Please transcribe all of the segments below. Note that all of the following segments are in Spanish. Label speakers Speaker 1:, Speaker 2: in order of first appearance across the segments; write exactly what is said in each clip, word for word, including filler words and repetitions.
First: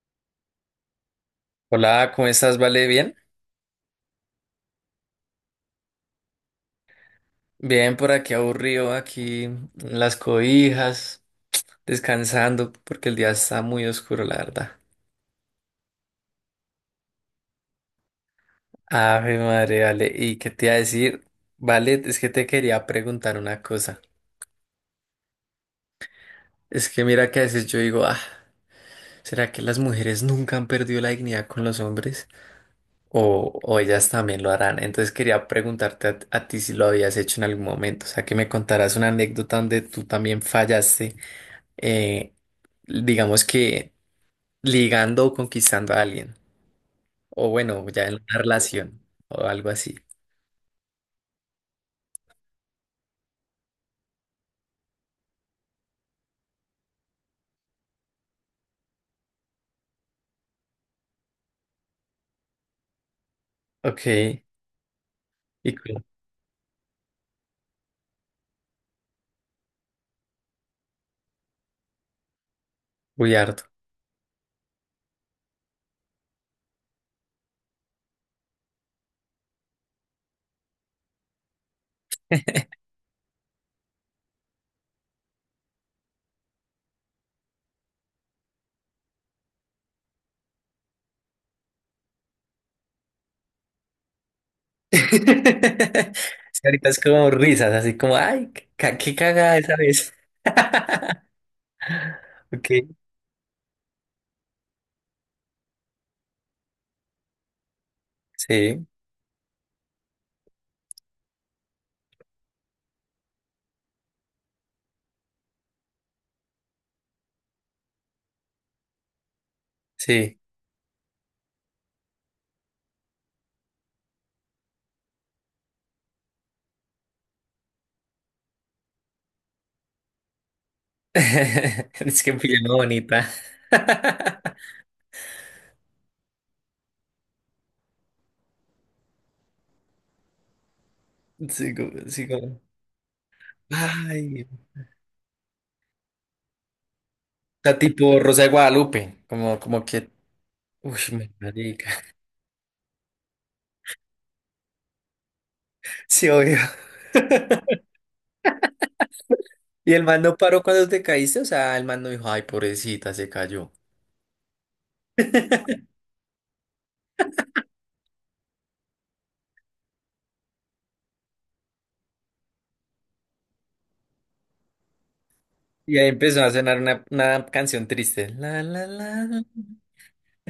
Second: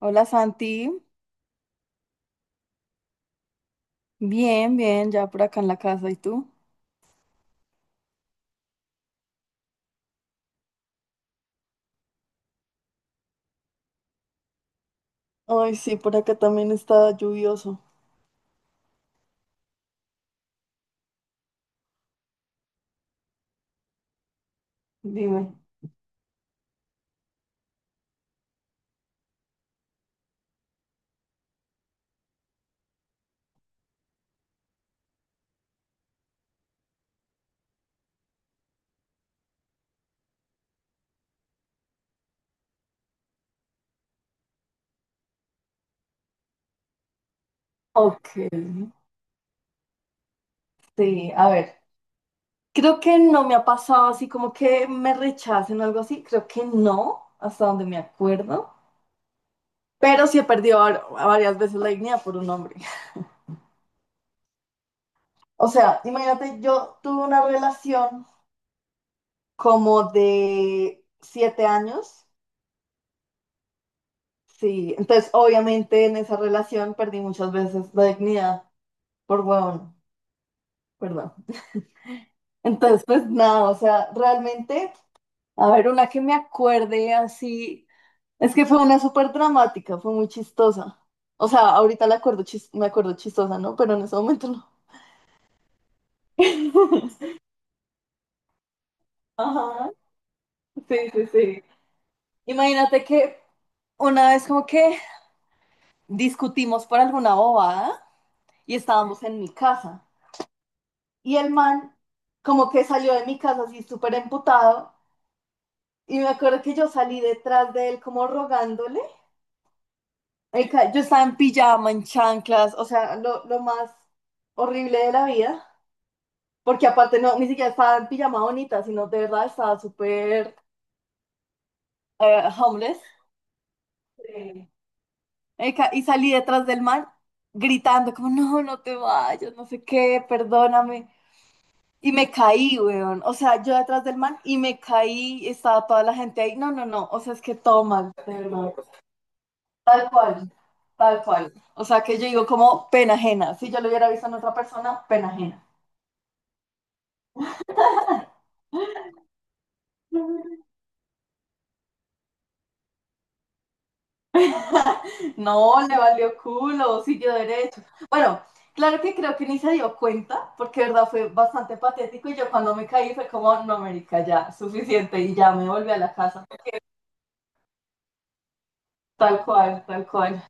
Speaker 1: Hola, Santi.
Speaker 2: Hola, ¿cómo estás? ¿Vale? ¿Bien?
Speaker 1: Bien, bien, ya por acá en la casa, ¿y tú?
Speaker 2: Bien, por aquí aburrido, aquí en las cobijas, descansando, porque el día está muy oscuro, la verdad.
Speaker 1: Ay, sí, por acá también está lluvioso.
Speaker 2: Ave madre, vale. ¿Y qué te iba a decir? Vale, es que te quería preguntar una cosa.
Speaker 1: Dime.
Speaker 2: Es que mira que a veces yo digo, ah, ¿será que las mujeres nunca han perdido la dignidad con los hombres? O, o ellas también lo harán. Entonces quería preguntarte a, a ti si lo habías hecho en algún momento. O sea, que me contaras una anécdota donde tú también fallaste. eh, digamos que ligando o conquistando a alguien. O bueno, ya en
Speaker 1: Ok,
Speaker 2: una relación o algo así.
Speaker 1: sí, a ver, creo que no me ha pasado así como que me rechacen o algo así, creo que no, hasta donde me acuerdo, pero sí he perdido var- varias veces la dignidad por un hombre.
Speaker 2: Ok,
Speaker 1: O
Speaker 2: y cu-
Speaker 1: sea, imagínate, yo tuve una relación como de siete años,
Speaker 2: uy, harto.
Speaker 1: sí, entonces obviamente en esa relación perdí muchas veces la dignidad por huevón. Perdón. Entonces, pues nada, o sea, realmente, a ver, una que me acuerde así, es que fue una súper dramática, fue muy chistosa. O sea, ahorita la acuerdo chis- me acuerdo chistosa, ¿no? Pero en ese momento no.
Speaker 2: Sí, ahorita es como risas, así como, ay, qué, ca- qué cagada esa
Speaker 1: Ajá,
Speaker 2: vez.
Speaker 1: sí, sí, sí.
Speaker 2: Ok,
Speaker 1: Imagínate que una vez como que discutimos por alguna bobada y
Speaker 2: sí,
Speaker 1: estábamos en mi casa. Y el man como que salió de mi casa así súper emputado. Y me acuerdo que yo salí detrás de él como rogándole,
Speaker 2: sí.
Speaker 1: el yo estaba en pijama, en chanclas, o sea, lo, lo más horrible de la vida, porque aparte no, ni siquiera estaba en pijama bonita, sino de verdad estaba súper
Speaker 2: Es que
Speaker 1: eh,
Speaker 2: pijama
Speaker 1: homeless.
Speaker 2: bonita.
Speaker 1: Sí. El Y salí detrás del man gritando como, no, no te vayas, no sé qué, perdóname.
Speaker 2: Sí, como,
Speaker 1: Y
Speaker 2: sí,
Speaker 1: me
Speaker 2: como,
Speaker 1: caí, weón. O sea, yo detrás del man
Speaker 2: ay.
Speaker 1: y
Speaker 2: O
Speaker 1: me caí, estaba toda la gente ahí. No, no, no. O sea, es que
Speaker 2: sea,
Speaker 1: todo mal,
Speaker 2: tipo
Speaker 1: de
Speaker 2: Rosa de
Speaker 1: verdad.
Speaker 2: Guadalupe, como, como
Speaker 1: Tal
Speaker 2: que,
Speaker 1: cual,
Speaker 2: uy,
Speaker 1: tal
Speaker 2: me
Speaker 1: cual. O
Speaker 2: marica.
Speaker 1: sea, que yo digo como pena ajena. Si yo lo hubiera visto en otra persona, pena ajena.
Speaker 2: Sí, obvio. Y el man no paró cuando te caíste, o sea, el man no dijo, ay, pobrecita, se cayó.
Speaker 1: No, le valió culo, siguió derecho. Bueno, claro que creo que ni se dio cuenta, porque de verdad fue bastante patético y yo cuando me caí fue como, no, América, ya, suficiente y ya me volví a
Speaker 2: Y ahí
Speaker 1: la
Speaker 2: empezó
Speaker 1: casa,
Speaker 2: a sonar una, una canción triste. La, la, la,
Speaker 1: tal
Speaker 2: la.
Speaker 1: cual, tal cual.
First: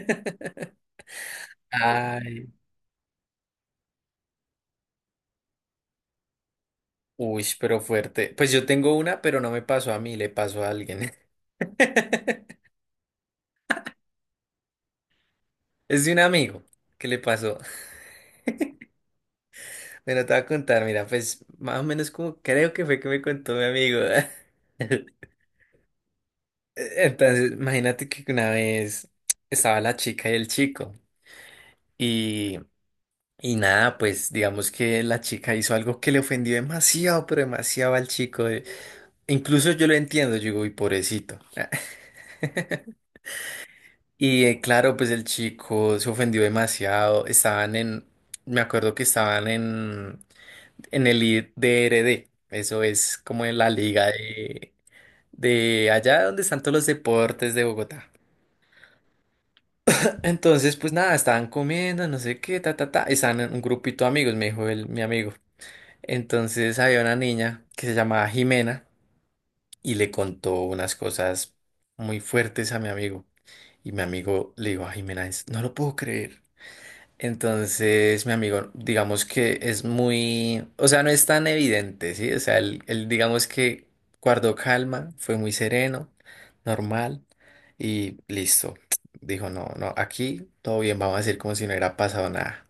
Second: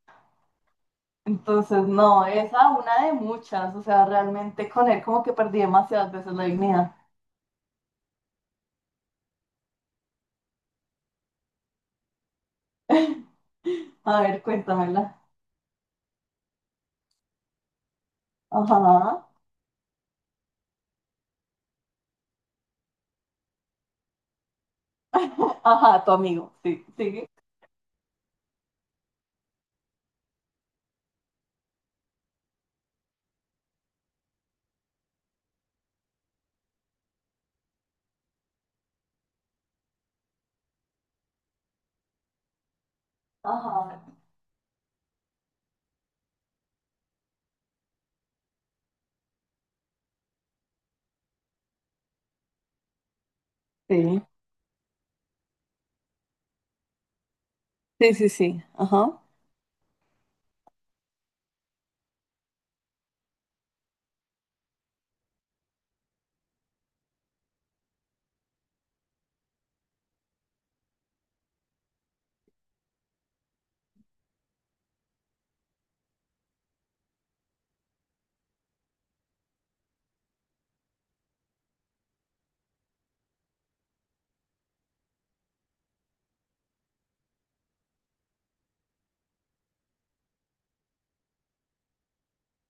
Speaker 1: Entonces, no,
Speaker 2: Ay,
Speaker 1: esa una de muchas, o sea, realmente con él como que perdí demasiadas veces la dignidad.
Speaker 2: uy, pero fuerte. Pues yo tengo una, pero no me pasó a mí, le pasó a alguien.
Speaker 1: A ver, cuéntamela.
Speaker 2: Es de un amigo que le pasó.
Speaker 1: Ajá,
Speaker 2: Bueno, te voy a contar, mira, pues más o menos como creo que fue que me contó mi amigo.
Speaker 1: ajá, tu amigo, sí, sí,
Speaker 2: Entonces, imagínate que una vez estaba la chica y el chico. y Y nada, pues digamos que la chica hizo algo que le ofendió demasiado, pero demasiado al chico. eh. Incluso yo lo entiendo, yo digo, uy, pobrecito.
Speaker 1: ajá,
Speaker 2: Y eh, claro, pues el chico se ofendió demasiado. Estaban en, me acuerdo que estaban en, en el I- D R D. Eso es como en la liga
Speaker 1: sí,
Speaker 2: de, de allá donde están todos los deportes de Bogotá.
Speaker 1: sí, sí, sí, ajá,
Speaker 2: Entonces, pues nada, estaban comiendo, no sé qué, ta, ta, ta. Estaban en un grupito de amigos, me dijo el, mi amigo. Entonces había una niña que se llamaba Jimena y le contó unas cosas muy fuertes a mi amigo. Y mi amigo le dijo a Jimena, "Es- no lo puedo creer". Entonces mi amigo, digamos que es muy, o sea, no es tan evidente, ¿sí? O sea, él, él, digamos que guardó calma, fue muy sereno, normal y listo. Dijo, no, no, aquí todo bien, vamos a decir como si no hubiera pasado nada.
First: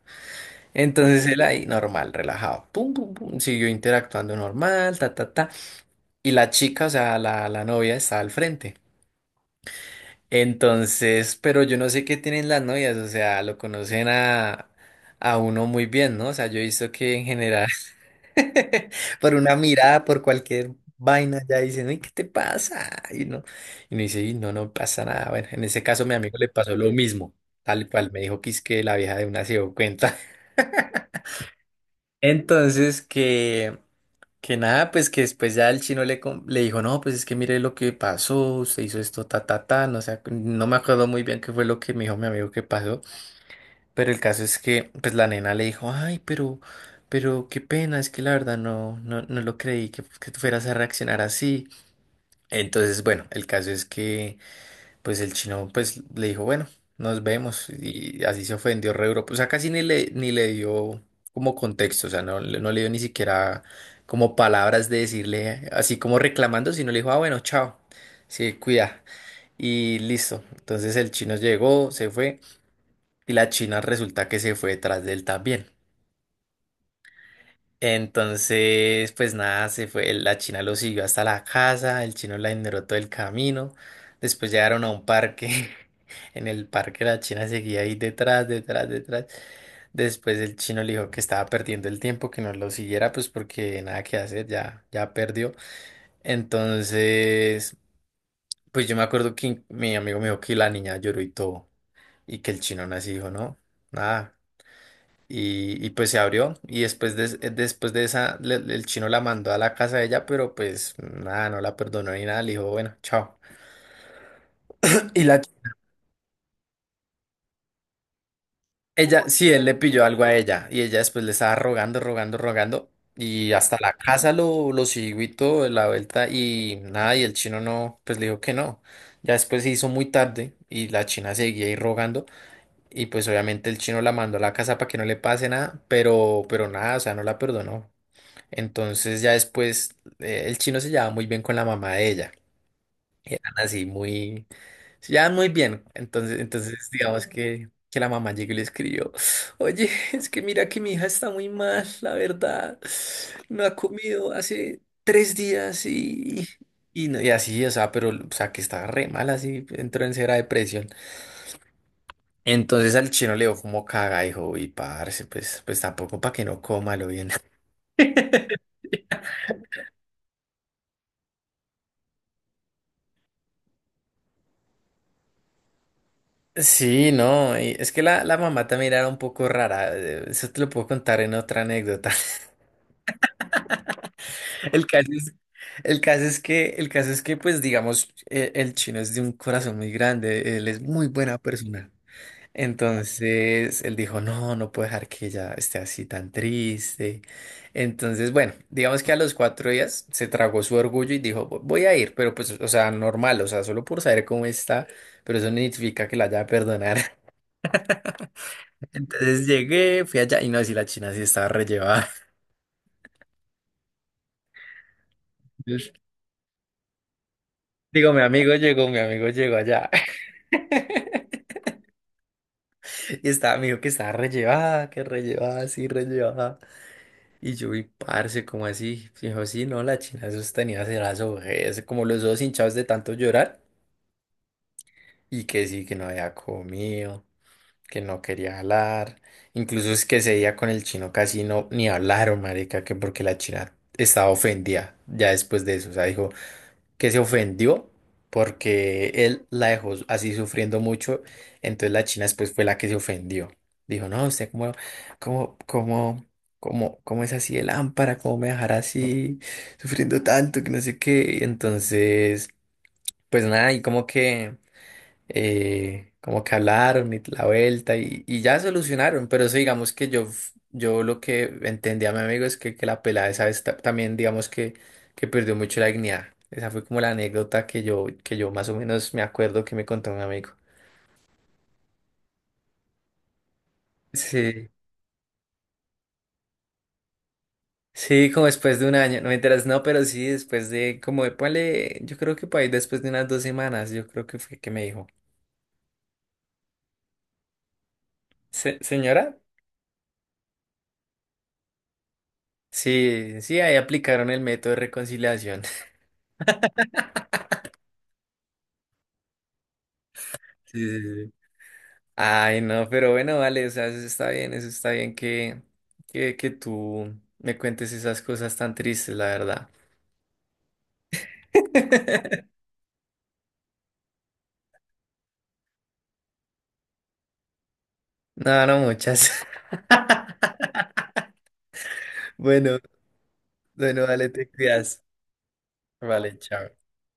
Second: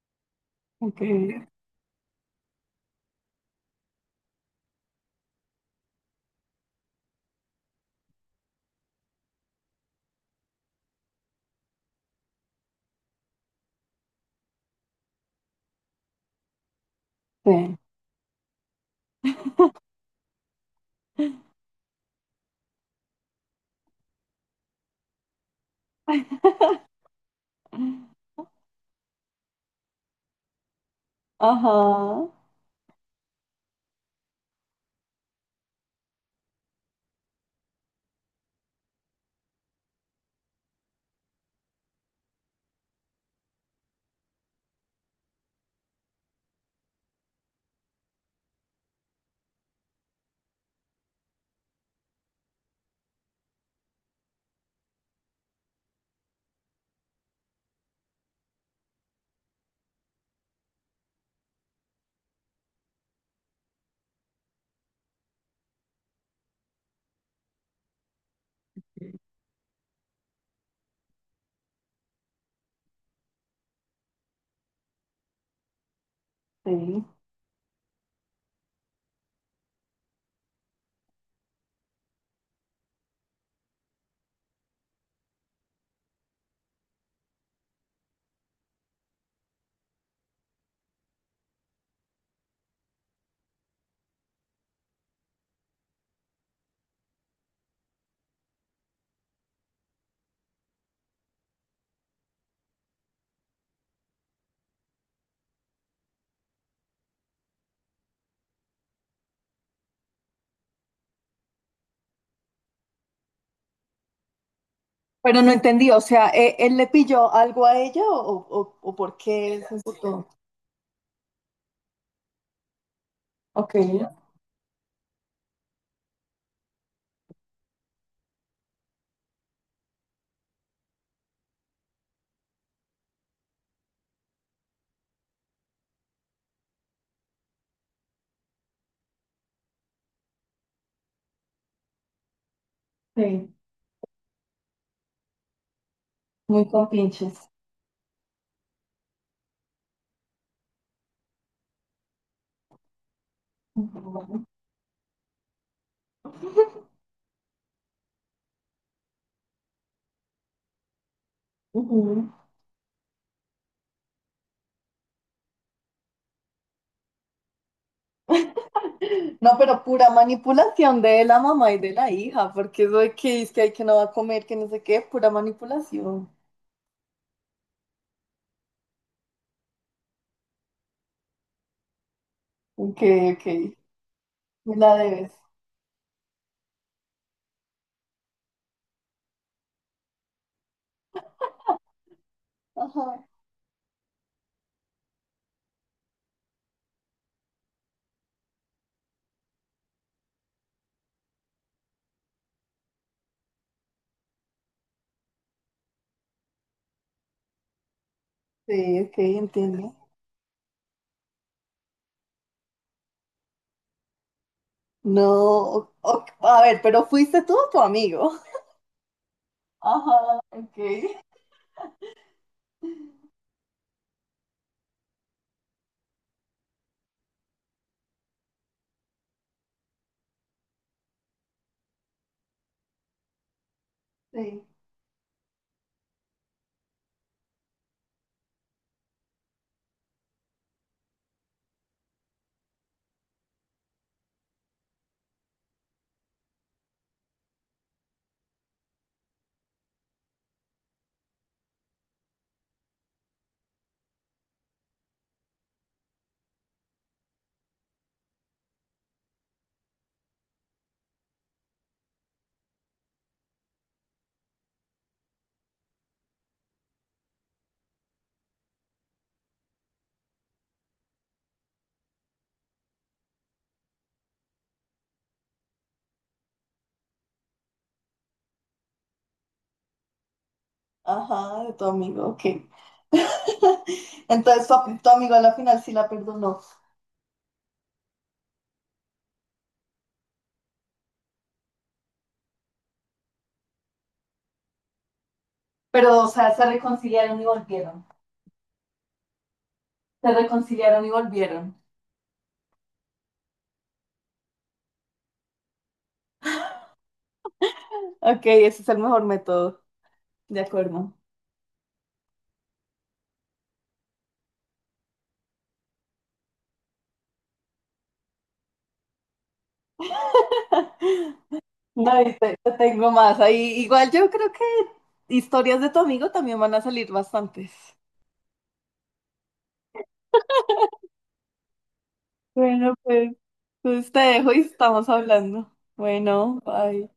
Speaker 1: ok,
Speaker 2: Entonces él ahí, normal, relajado, pum, pum, pum, siguió interactuando normal, ta, ta, ta. Y la chica, o sea, la, la novia estaba al frente. Entonces, pero yo no sé qué tienen las novias, o sea, lo conocen a, a uno muy bien, ¿no? O sea, yo he visto que en general,
Speaker 1: sí,
Speaker 2: por una mirada, por cualquier vaina, ya dicen, uy, ¿qué te pasa? Y no, y no dice, "Y no, no pasa nada". Bueno, en ese caso, mi amigo le pasó lo mismo, tal cual, me dijo que es que la vieja de una se dio cuenta.
Speaker 1: ajá.
Speaker 2: Entonces, que. Que nada, pues que después ya el chino le, com- le dijo, no, pues es que mire lo que pasó, usted hizo esto, ta, ta, ta, no sé, no me acuerdo muy bien qué fue lo que me dijo mi amigo que pasó, pero el caso es que, pues la nena le dijo, ay, pero, pero qué pena, es que la verdad no, no, no lo creí que, que tú fueras a reaccionar así. Entonces, bueno, el caso es que... pues el chino pues le dijo, bueno, nos vemos y así se ofendió re duro. O sea, casi ni le, ni le dio como contexto, o sea, no, le- no le dio ni siquiera como palabras de decirle, así como reclamando, sino le dijo, ah, bueno, chao, sí, cuida y listo. Entonces el chino llegó, se fue y la china resulta que se fue detrás de él también.
Speaker 1: Sí.
Speaker 2: Entonces, pues nada, se fue, la china lo siguió hasta la casa, el chino la ignoró todo el camino, después llegaron a un parque. En el parque la china seguía ahí detrás, detrás, detrás, después el chino le dijo que estaba perdiendo el tiempo, que no lo siguiera, pues porque nada que hacer, ya, ya perdió. Entonces, pues yo me acuerdo que mi amigo me dijo que la niña lloró y todo, y que el chino aún así dijo, no, nada. Y, y pues se abrió y después de, después de esa le- el chino la mandó a la casa de ella, pero pues nada, no la perdonó ni nada, le dijo, bueno, chao. Y
Speaker 1: Pero
Speaker 2: la
Speaker 1: no entendí, o sea, ¿e- ¿él le pilló algo a ella, o, o, o por
Speaker 2: ella, sí,
Speaker 1: qué
Speaker 2: él
Speaker 1: él
Speaker 2: le
Speaker 1: se
Speaker 2: pilló algo
Speaker 1: emputó?
Speaker 2: a ella y ella después le estaba rogando, rogando, rogando y
Speaker 1: Ok.
Speaker 2: hasta la casa lo, lo siguió y todo de la vuelta y nada, y el chino no, pues le dijo que no. Ya después se hizo muy tarde y la china seguía ahí rogando y pues obviamente el chino la mandó a la casa para que no le pase nada, pero, pero nada, o sea, no la perdonó. Entonces ya después eh, el chino se llevaba muy bien con la mamá de ella. Eran
Speaker 1: Sí.
Speaker 2: así muy, se llevaban muy bien. Entonces,
Speaker 1: Muy con
Speaker 2: entonces digamos
Speaker 1: pinches.
Speaker 2: que, que la mamá llegó y le escribió, oye, es que mira que mi hija está muy mal, la verdad. No ha comido
Speaker 1: Ujú.
Speaker 2: hace tres días y, y, no- y así, o sea, pero o sea que estaba re mal así, entró en cera depresión.
Speaker 1: Ujú.
Speaker 2: Entonces al chino le dio como caga, dijo, y parce, pues, pues tampoco para que no coma lo bien.
Speaker 1: No, pero pura manipulación de la mamá y de la hija, porque eso de que es que hay que no va a comer, que no sé qué, pura manipulación.
Speaker 2: Sí, no, y es que la, la mamá también era un poco rara, eh, eso te lo puedo contar en otra anécdota.
Speaker 1: Ok, ok, me
Speaker 2: El
Speaker 1: la
Speaker 2: caso
Speaker 1: debes.
Speaker 2: es, el caso es que, el caso es que, pues, digamos, eh, el chino es de un corazón muy grande, él es muy buena persona.
Speaker 1: Ajá,
Speaker 2: Entonces, él dijo, no, no puedo dejar que ella esté así tan triste. Entonces, bueno, digamos que a los cuatro días se tragó su orgullo y dijo, "Vo- voy a ir, pero pues, o sea, normal, o sea, solo por saber cómo está, pero eso no significa que la haya a perdonar".
Speaker 1: sí, ok,
Speaker 2: Entonces
Speaker 1: entiendo.
Speaker 2: llegué, fui allá y no, si la China sí estaba rellevada.
Speaker 1: No,
Speaker 2: Entonces,
Speaker 1: o- o- a ver, pero fuiste tú o tu
Speaker 2: digo, mi
Speaker 1: amigo.
Speaker 2: amigo llegó, mi amigo llegó allá.
Speaker 1: Ajá, ok,
Speaker 2: Y estaba, me dijo que estaba rellevada, que rellevada, sí, rellevada. Y yo vi, parce, como así. Y dijo, sí, no, la China esos tenía así las ojeras, como los ojos hinchados de tanto llorar.
Speaker 1: sí.
Speaker 2: Y que sí, que no había comido, que no quería hablar. Incluso es que ese día con el chino casi no ni hablaron, marica, que porque la China estaba ofendida ya después de eso. O sea, dijo, que se ofendió porque él la dejó así sufriendo mucho. Entonces la china después fue la que se ofendió. Dijo, no, usted cómo, cómo, cómo, cómo, cómo es así de lámpara, cómo me dejará así sufriendo tanto, que no sé qué. Entonces, pues nada, y como que eh, como que hablaron y la vuelta y, y ya solucionaron, pero eso digamos que yo, f- yo lo que entendí a mi amigo es que, que la pelada esa vez ta- también digamos que, que perdió mucho la dignidad. Esa fue como la anécdota que yo, que yo más o menos me acuerdo que me contó un amigo.
Speaker 1: Ajá, de tu amigo, ok. Entonces,
Speaker 2: Sí,
Speaker 1: tu, tu amigo a la final sí la perdonó.
Speaker 2: sí, como después de un año, no me enteras, no, pero sí, después de, como, de, ponle, yo creo que por ahí después de unas dos semanas, yo creo que fue que me dijo.
Speaker 1: Pero, o sea, ¿se reconciliaron y volvieron?
Speaker 2: "Se- señora?
Speaker 1: Se reconciliaron y volvieron.
Speaker 2: Sí, sí, ahí aplicaron el método de reconciliación.
Speaker 1: Ok, ese es el mejor método, de
Speaker 2: Sí,
Speaker 1: acuerdo.
Speaker 2: sí, ay, no, pero bueno, vale, o sea, eso está bien, eso está bien que, que, que tú me cuentes esas cosas tan tristes, la verdad.
Speaker 1: No, y te- te tengo más ahí. Igual yo creo que historias de tu amigo también van a salir bastantes.
Speaker 2: No, no muchas. Bueno,
Speaker 1: Bueno, pues,
Speaker 2: bueno,
Speaker 1: pues te
Speaker 2: vale, te
Speaker 1: dejo y
Speaker 2: cuidas.
Speaker 1: estamos hablando.
Speaker 2: Vale,
Speaker 1: Bueno,
Speaker 2: chao.
Speaker 1: bye.